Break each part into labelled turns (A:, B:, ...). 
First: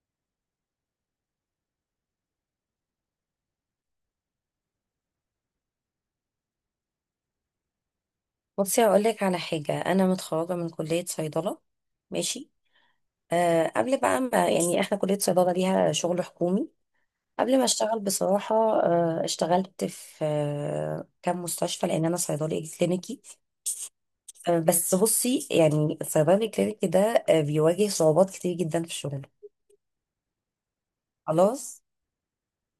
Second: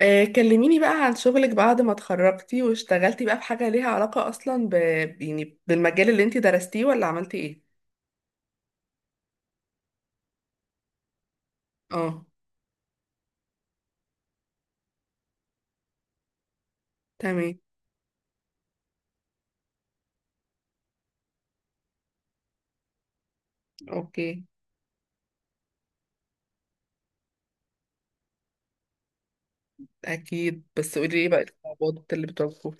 A: كلميني بقى عن شغلك بعد ما اتخرجتي واشتغلتي بقى بحاجة ليها علاقة أصلا يعني بالمجال اللي انتي درستيه ولا عملتي ايه؟
B: بصي، هقول لك على حاجة. أنا متخرجة من كلية صيدلة.
A: اه.
B: ماشي. قبل بقى ما يعني إحنا كلية صيدلة ليها شغل حكومي.
A: تمام.
B: قبل ما أشتغل بصراحة، اشتغلت في كام مستشفى لأن أنا صيدلي كلينيكي.
A: اوكي.
B: بس بصي، يعني الصيدلي الكلينيكي ده بيواجه صعوبات كتير جدا في شغله.
A: أكيد، بس قولي ايه بقى
B: خلاص.
A: الصعوبات اللي بتواجهوها.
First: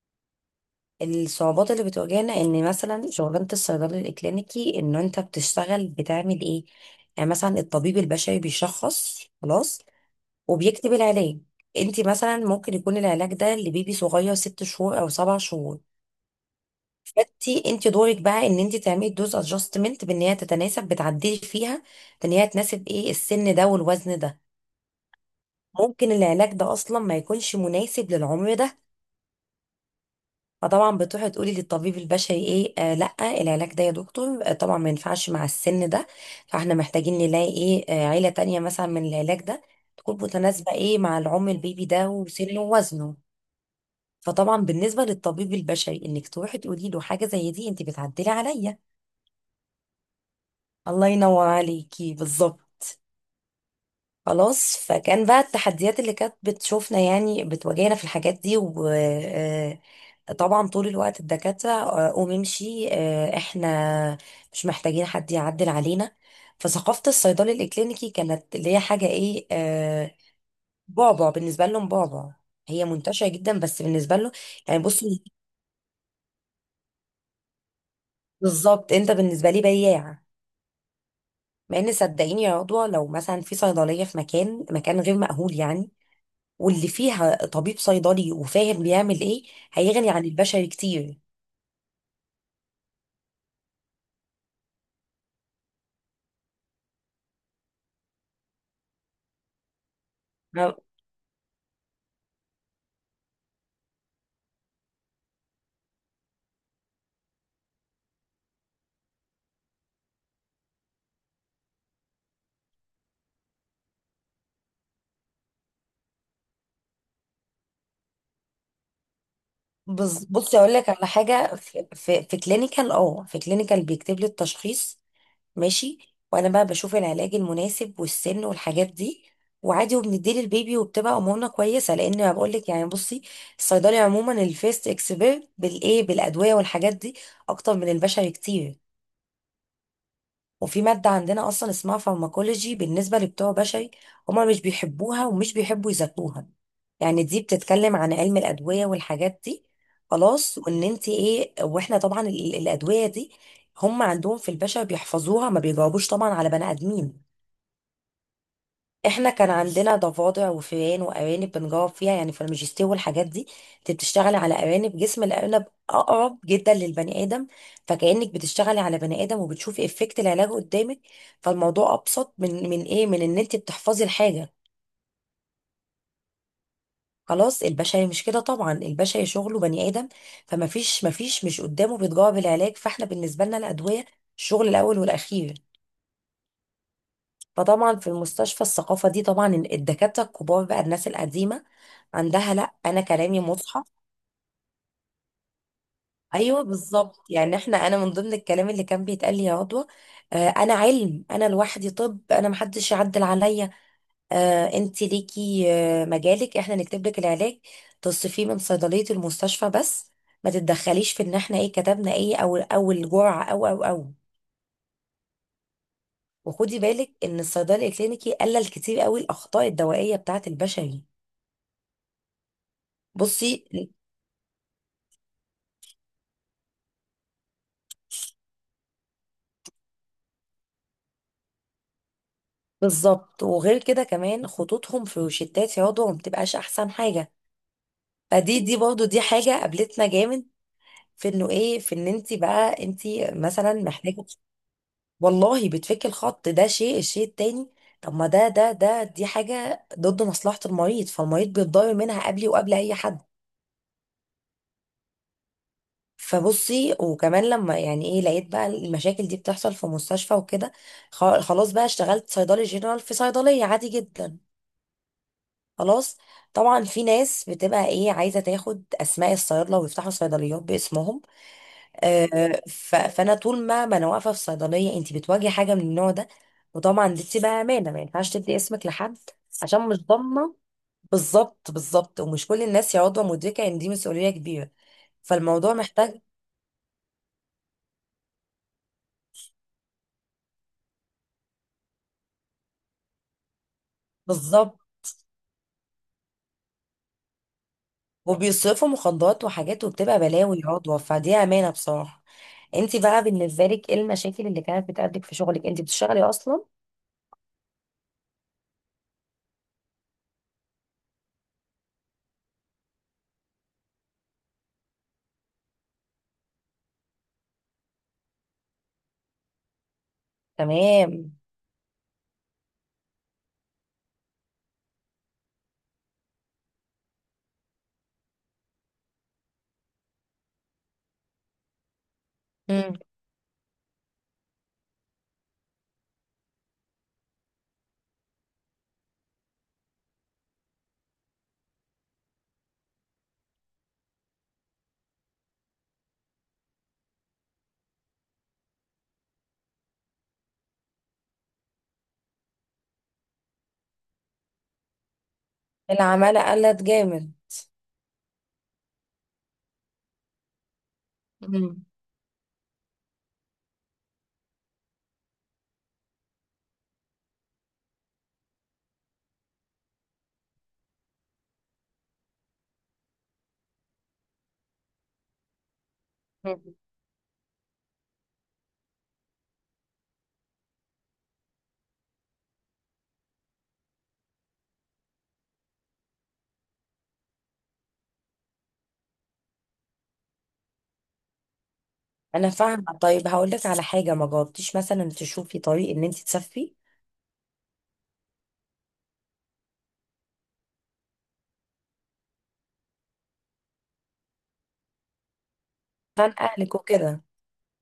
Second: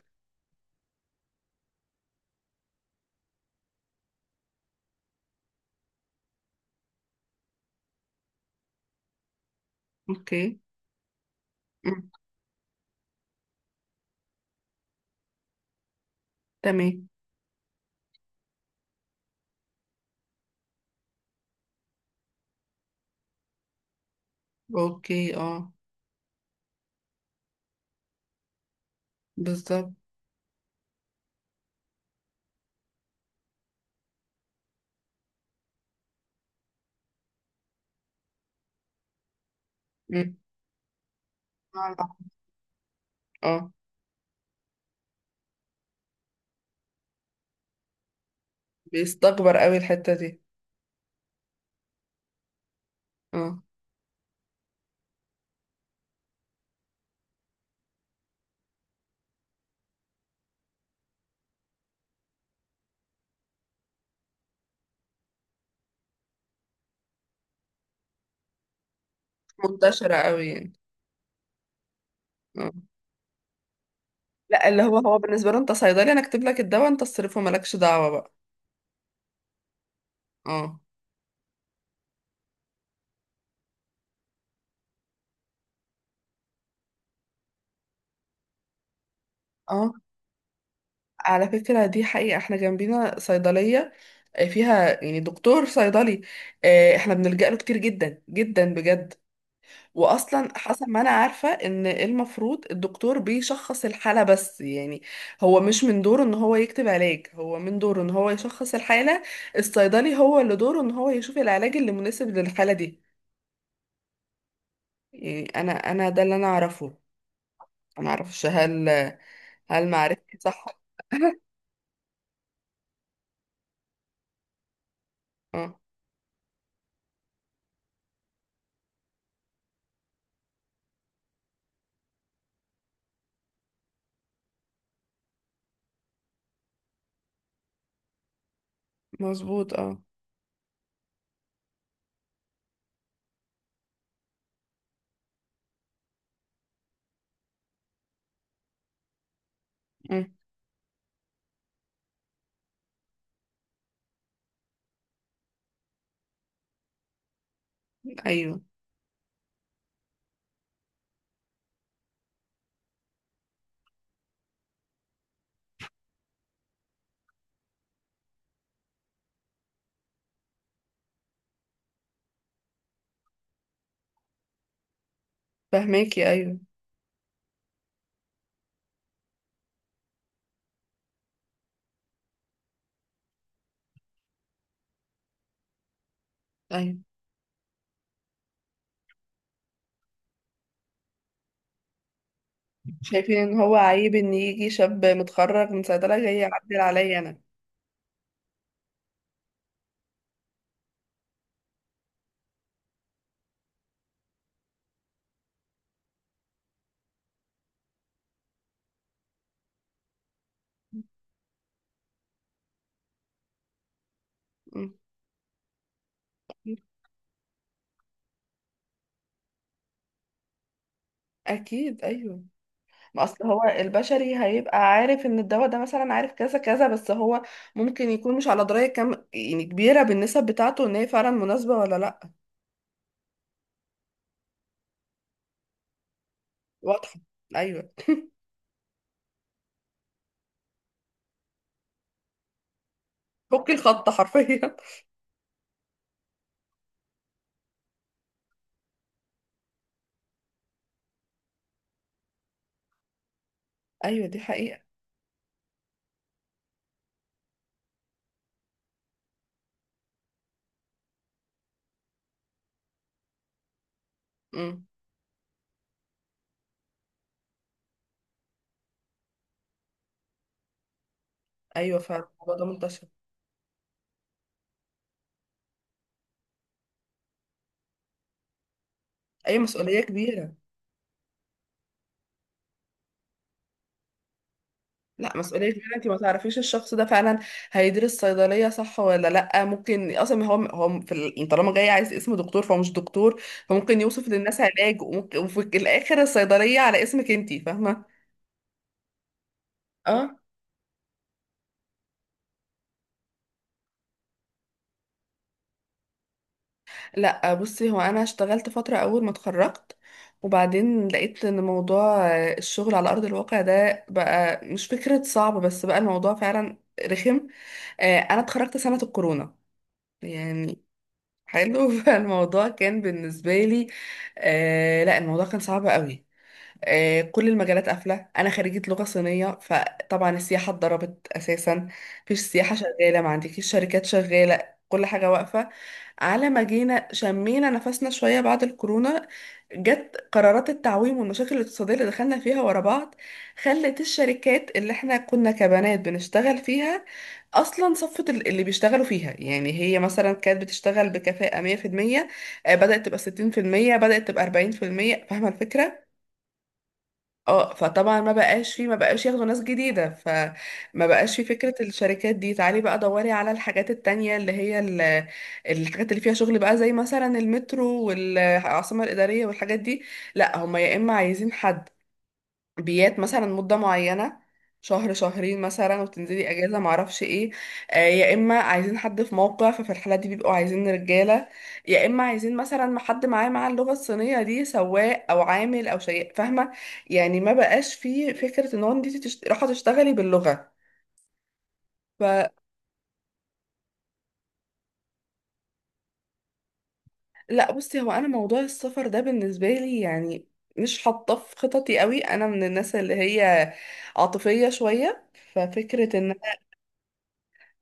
B: الصعوبات اللي بتواجهنا إن مثلا شغلانة الصيدلي الكلينيكي، إن أنت بتشتغل بتعمل إيه؟ يعني مثلا الطبيب البشري بيشخص خلاص
A: اوكي.
B: وبيكتب العلاج. انت
A: مم.
B: مثلا ممكن يكون العلاج ده لبيبي صغير ست شهور او سبع شهور.
A: تمام.
B: فانت دورك بقى ان انت تعملي دوز ادجستمنت بان هي تتناسب، بتعدلي فيها بان هي تناسب ايه السن ده والوزن ده.
A: اوكي. اه.
B: ممكن العلاج ده اصلا ما يكونش مناسب للعمر ده.
A: بالظبط.
B: فطبعا بتروحي تقولي للطبيب البشري ايه، لا، العلاج ده يا دكتور طبعا ما ينفعش مع السن ده. فاحنا محتاجين نلاقي ايه، عيلة تانية مثلا من العلاج ده تكون
A: مم.
B: متناسبة ايه مع العمر البيبي ده وسنه ووزنه.
A: اه.
B: فطبعا بالنسبة للطبيب البشري، انك تروحي تقولي له حاجة زي دي، انت بتعدلي عليا.
A: بيستكبر قوي الحتة دي.
B: الله ينور عليكي، بالظبط.
A: اه.
B: خلاص. فكان بقى التحديات اللي كانت بتشوفنا يعني بتواجهنا في الحاجات دي، و طبعا طول الوقت الدكاترة قوم امشي، احنا مش محتاجين حد يعدل علينا. فثقافة الصيدلي الإكلينيكي كانت اللي هي حاجة ايه،
A: منتشرة قوي يعني.
B: بعبع بالنسبة لهم، بعبع.
A: اه.
B: هي منتشرة جدا بس بالنسبة له.
A: لا،
B: يعني
A: اللي هو هو
B: بصي،
A: بالنسبة له انت صيدلي، انا اكتب لك الدواء انت تصرفه مالكش دعوة بقى.
B: بالظبط، انت بالنسبة لي بياع.
A: اه.
B: مع ان صدقيني يا عضوة، لو مثلا في صيدلية في مكان غير مأهول يعني، واللي فيها طبيب صيدلي وفاهم بيعمل ايه،
A: اه.
B: هيغني عن البشري كتير.
A: على فكرة دي حقيقة، احنا جنبينا صيدلية فيها يعني دكتور صيدلي، احنا بنلجأ له كتير جدا جدا بجد. واصلا
B: ما-
A: حسب ما انا عارفة ان المفروض الدكتور بيشخص الحالة بس يعني هو مش من دوره ان هو يكتب علاج، هو من دوره ان هو يشخص الحالة. الصيدلي هو اللي دوره ان هو يشوف العلاج اللي مناسب للحالة دي. يعني انا ده اللي انا اعرفه. انا اعرفش هل معرفتي
B: بصي
A: صح.
B: اقول لك على حاجة، في كلينيكال بيكتب لي التشخيص.
A: اه.
B: ماشي. وانا بقى بشوف العلاج المناسب والسن والحاجات دي، وعادي وبنديه للبيبي وبتبقى امورنا كويسه. لان انا بقول لك يعني بصي، الصيدلي عموما الفيست اكسبيرت بالايه، بالادويه والحاجات دي، اكتر من البشري كتير.
A: مظبوط، اه.
B: وفي مادة عندنا أصلا اسمها فارماكولوجي، بالنسبة لبتوع بشري هما مش بيحبوها ومش بيحبوا يذاكروها، يعني دي بتتكلم عن علم الأدوية والحاجات دي.
A: مم،
B: خلاص. وإن أنت إيه، وإحنا طبعا الأدوية دي هم عندهم في البشر بيحفظوها، ما بيجاوبوش طبعا على بني آدمين.
A: ايوه.
B: احنا كان عندنا ضفادع وفئران وارانب بنجاوب فيها يعني في الماجستير والحاجات دي. انت بتشتغلي على ارانب، جسم الارنب اقرب جدا للبني ادم، فكانك بتشتغلي على بني ادم وبتشوفي افكت العلاج قدامك. فالموضوع ابسط من ايه، من ان انت بتحفظي الحاجه.
A: فهماكي، ايوه.
B: خلاص. البشري مش كده طبعا، البشري شغله بني ادم، فما فيش، مش قدامه بيتجاوب العلاج، فاحنا بالنسبه لنا الادويه الشغل الاول والاخير.
A: ايوه،
B: فطبعا في المستشفى الثقافة دي طبعا، الدكاترة الكبار بقى الناس القديمة عندها، لا أنا
A: شايفين
B: كلامي
A: ان هو
B: مصحى.
A: عيب ان يجي شاب متخرج من صيدله جاي
B: أيوه
A: يعدل عليا
B: بالظبط،
A: انا.
B: يعني احنا، أنا من ضمن الكلام اللي كان بيتقال لي يا عضوة، أنا علم، أنا لوحدي، طب أنا محدش يعدل عليا، أنت ليكي مجالك، احنا نكتب لك العلاج تصرفيه من صيدلية المستشفى بس، ما تتدخليش في إن احنا إيه كتبنا، إيه أو الجرعة أو أو.
A: م.
B: وخدي بالك إن الصيدلي الكلينيكي قلل كتير قوي الأخطاء الدوائية بتاعة البشري.
A: اكيد، ايوه. ما اصل
B: بصي
A: هو البشري هيبقى عارف ان الدواء ده مثلا، عارف كذا كذا، بس هو ممكن يكون مش على درايه كام يعني كبيره بالنسب بتاعته، ان هي فعلا مناسبه ولا لا.
B: بالظبط، وغير كده كمان خطوطهم في روشتات في عضو ما بتبقاش احسن
A: واضحه.
B: حاجه.
A: ايوه،
B: فدي برضو دي حاجه قابلتنا جامد، في انه ايه، في ان انت بقى انت
A: فك
B: مثلا
A: الخط
B: محتاجه،
A: حرفيا.
B: والله بتفك الخط ده شيء. الشيء التاني، طب ما ده ده ده دي حاجه ضد مصلحه المريض، فالمريض بيتضرر منها قبلي وقبل اي حد.
A: ايوه، دي حقيقه.
B: فبصي، وكمان لما يعني ايه لقيت بقى المشاكل دي بتحصل في مستشفى وكده، خلاص بقى اشتغلت صيدلي جنرال في صيدليه عادي جدا.
A: امم.
B: خلاص. طبعا في ناس بتبقى ايه عايزه تاخد اسماء الصيادله ويفتحوا صيدليات باسمهم.
A: ايوه، فعلا
B: آه
A: الموضوع ده منتشر.
B: فانا طول ما انا واقفه في صيدليه، انت بتواجهي حاجه من النوع ده، وطبعا دي بتبقى امانه، ما ينفعش تدي اسمك لحد،
A: اي
B: عشان
A: مسؤوليه
B: مش
A: كبيره.
B: ضامنه. بالظبط، بالظبط، ومش كل الناس يا عضوه مدركه ان دي مسؤوليه كبيره.
A: لا، مسؤولية
B: فالموضوع
A: ان انت ما
B: محتاج.
A: تعرفيش الشخص ده فعلا هيدرس صيدلية صح ولا لا. ممكن اصلا يعني طالما جاي عايز اسم دكتور فهو مش دكتور، فممكن يوصف للناس
B: بالظبط،
A: علاج، وفي الاخر الصيدلية على اسمك، انت فاهمة.
B: وبيصرفوا مخدرات وحاجات وبتبقى
A: اه.
B: بلاوي يا عضوه، فدي امانه بصراحه. انت بقى بالنسبه لك ايه المشاكل اللي كانت بتقابلك في شغلك؟ انت بتشتغلي اصلا؟
A: لا بصي، هو انا اشتغلت فترة اول ما اتخرجت، وبعدين لقيت ان موضوع الشغل على ارض الواقع ده بقى مش فكرة صعب، بس بقى الموضوع فعلا رخم. انا اتخرجت سنة الكورونا يعني.
B: تمام.
A: حلو. فالموضوع كان بالنسبة لي لا، الموضوع كان صعب قوي. كل المجالات قافلة. أنا خريجة لغة صينية، فطبعا السياحة اتضربت أساسا. مفيش سياحة
B: مم.
A: شغالة، ما عندكيش شركات شغالة، كل حاجة واقفة. على ما جينا شمينا نفسنا شوية بعد الكورونا جت قرارات التعويم والمشاكل الاقتصادية اللي دخلنا فيها ورا بعض، خلت الشركات اللي احنا كنا كبنات بنشتغل فيها أصلا صفت اللي بيشتغلوا فيها. يعني هي مثلا كانت بتشتغل بكفاءة 100%، بدأت تبقى 60%، بدأت تبقى 40%. فاهمة الفكرة؟
B: العمالة قلت جامد.
A: اه، فطبعا ما بقاش ياخدوا ناس جديدة. فما بقاش فيه فكرة
B: مم.
A: الشركات دي. تعالي بقى دوري على الحاجات التانية اللي هي الحاجات اللي فيها شغل بقى زي مثلا المترو والعاصمة الإدارية والحاجات دي. لا هما يا إما عايزين حد بيات مثلا مدة معينة، شهر شهرين مثلا، وتنزلي
B: مم.
A: اجازة معرفش ايه. يا اما عايزين حد في موقع، ففي الحالة دي بيبقوا عايزين رجالة. يا اما عايزين مثلا حد معاه مع اللغة الصينية دي سواق او عامل او شيء، فاهمة يعني. ما بقاش فيه فكرة ان هو انت رايحة تشتغلي باللغة، فلا.
B: انا فاهمة. طيب هقول لك على حاجة، ما جربتيش مثلا تشوفي طريق ان انت تسافري؟
A: بصي، هو انا موضوع السفر ده بالنسبة لي يعني مش حاطاه في خططي قوي. انا من الناس اللي هي عاطفية شوية. ففكرة ان
B: عشان اهلك وكده.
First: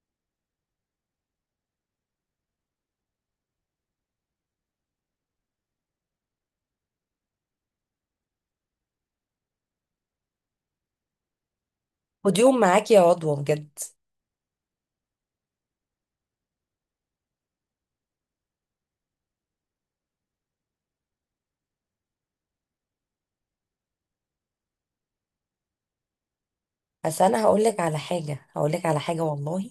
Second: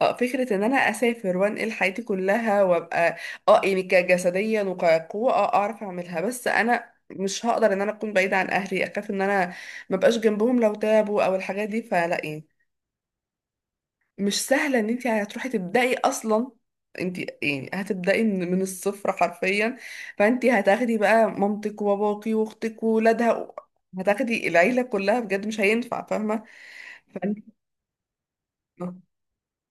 A: اه فكرة ان انا اسافر وانقل حياتي كلها وابقى، اه يعني كجسديا وكقوة اعرف اعملها، بس انا مش هقدر ان انا اكون بعيدة عن اهلي. اخاف ان انا مبقاش جنبهم لو تعبوا او الحاجات دي، فلا
B: خدي
A: يعني.
B: يوم معاكي يا رضوى بجد.
A: مش سهلة ان انت هتروحي تبدأي اصلا، انت يعني هتبدأي من الصفر حرفيا. فانت هتاخدي بقى مامتك وباباكي واختك وولادها، هتاخدي العيلة كلها بجد مش هينفع، فاهمة.
B: بس
A: فانت
B: انا هقول لك على حاجة، هقول لك على حاجة والله.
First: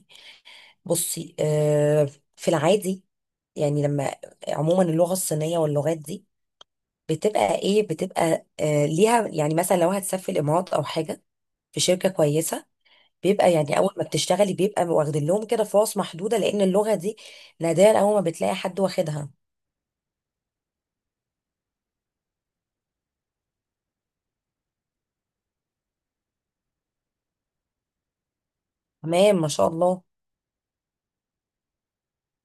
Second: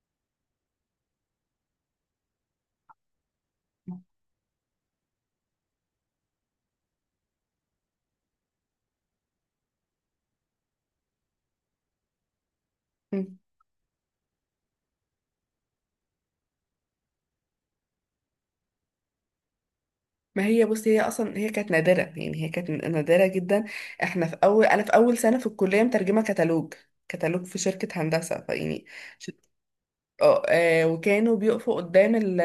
B: بصي، في العادي، يعني لما، عموما اللغة الصينية واللغات دي بتبقى ليها، يعني مثلا لو هتسافري الامارات او حاجة في شركة كويسة،
A: آه.
B: بيبقى يعني اول ما بتشتغلي بيبقى واخدين لهم كده فرص محدوده، لان اللغه دي نادرا اول ما بتلاقي حد واخدها.
A: ما هي بصي، هي اصلا كانت نادره، يعني هي كانت نادره جدا. احنا في اول انا في اول سنه في الكليه مترجمه كتالوج في شركه هندسه، فيعني ش-
B: تمام، ما شاء الله.
A: وكانوا بيقفوا قدام ال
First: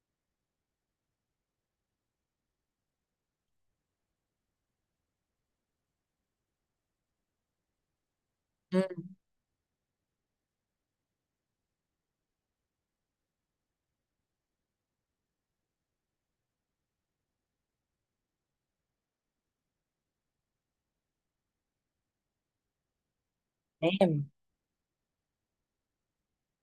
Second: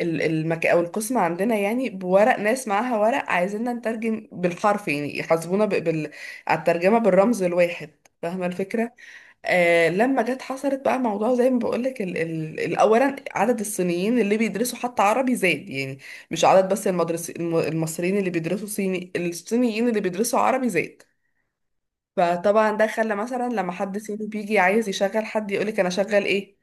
A: ال- المك او القسم عندنا يعني بورق. ناس معاها ورق عايزيننا نترجم بالحرف، يعني يحاسبونا ب- بال على الترجمه بالرمز الواحد. فاهمه الفكره.
B: مم.
A: لما جت حصلت بقى موضوع زي ما بقولك، اولا عدد الصينيين اللي بيدرسوا حتى عربي زاد، يعني مش عدد بس. المصريين اللي بيدرسوا صيني الصينيين اللي بيدرسوا عربي زاد. فطبعا ده خلى مثلا لما حد صيني
B: تمام.
A: بيجي عايز يشغل حد يقولك انا شغل ايه،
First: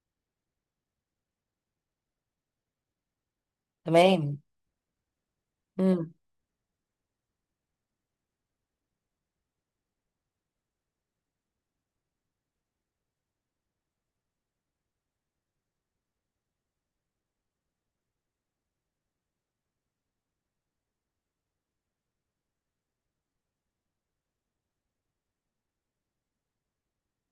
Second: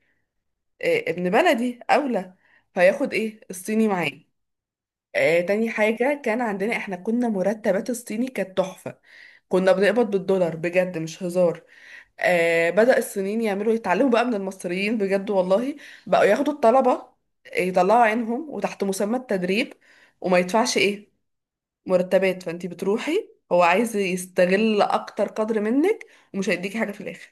A: ابن بلدي اولى، فياخد ايه الصيني معاه.
B: تمام.
A: تاني
B: مم.
A: حاجة، كان عندنا احنا كنا مرتبات الصيني كانت تحفة، كنا بنقبض بالدولار بجد مش هزار. بدأ الصينيين يعملوا يتعلموا بقى من المصريين بجد والله. بقوا ياخدوا الطلبة يطلعوا عينهم وتحت مسمى التدريب، وما يدفعش ايه مرتبات. فانتي بتروحي، هو عايز يستغل اكتر قدر منك، ومش هيديكي حاجة في الاخر.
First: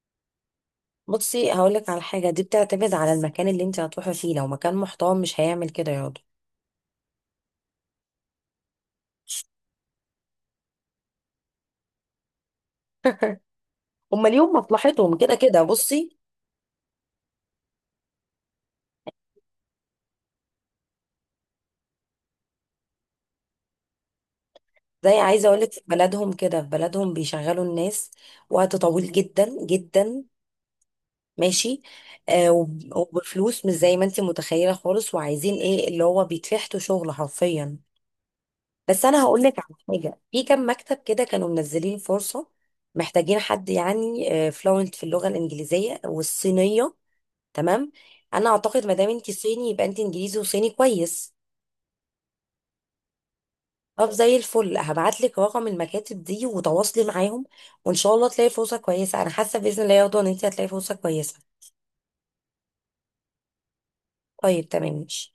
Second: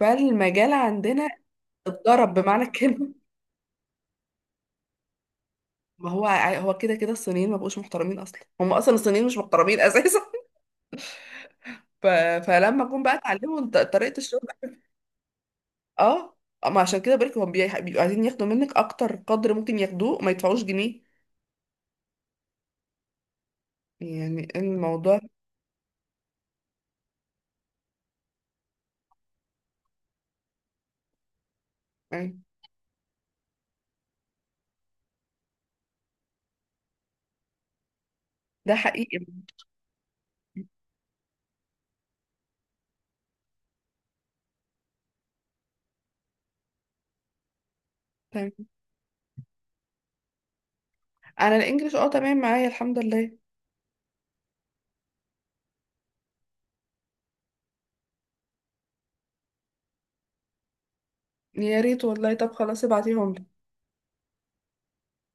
A: فالمجال عندنا
B: بصي، هقول لك على حاجه،
A: اتضرب
B: دي
A: بمعنى
B: بتعتمد على
A: الكلمة.
B: المكان اللي انت هتروحي فيه، لو مكان محترم مش هيعمل كده
A: ما
B: ياض.
A: هو هو كده كده الصينيين ما بقوش محترمين، اصلا هم اصلا الصينيين مش محترمين اساسا. ف... فلما جم بقى اتعلموا طريقة
B: هما
A: الشغل.
B: ليهم مصلحتهم كده كده بصي.
A: اه. ما عشان كده بقولك هم بيبقوا عايزين ياخدوا منك اكتر قدر ممكن ياخدوه، ما يدفعوش جنيه. يعني الموضوع
B: زي عايزه اقول لك، في بلدهم كده، في بلدهم بيشغلوا الناس وقت طويل جدا جدا، ماشي،
A: يعني
B: وبفلوس مش زي ما انت متخيله خالص، وعايزين ايه، اللي هو بيتفحتوا شغل حرفيا.
A: ده
B: بس
A: حقيقي.
B: انا هقول لك على حاجه، في كام مكتب كده كانوا منزلين فرصه، محتاجين حد يعني فلوينت في اللغه الانجليزيه والصينيه. تمام. انا
A: تمام.
B: اعتقد ما دام انت صيني يبقى انت انجليزي وصيني كويس.
A: انا الانجليش تمام معايا، الحمد لله.
B: طب زي الفل، هبعت لك رقم المكاتب دي وتواصلي معاهم، وان شاء الله تلاقي فرصه كويسه. انا حاسه باذن الله يا رضوى ان انت هتلاقي فرصه كويسه.
A: يا ريت والله، طب خلاص ابعتيهم.
B: طيب تمام ماشي.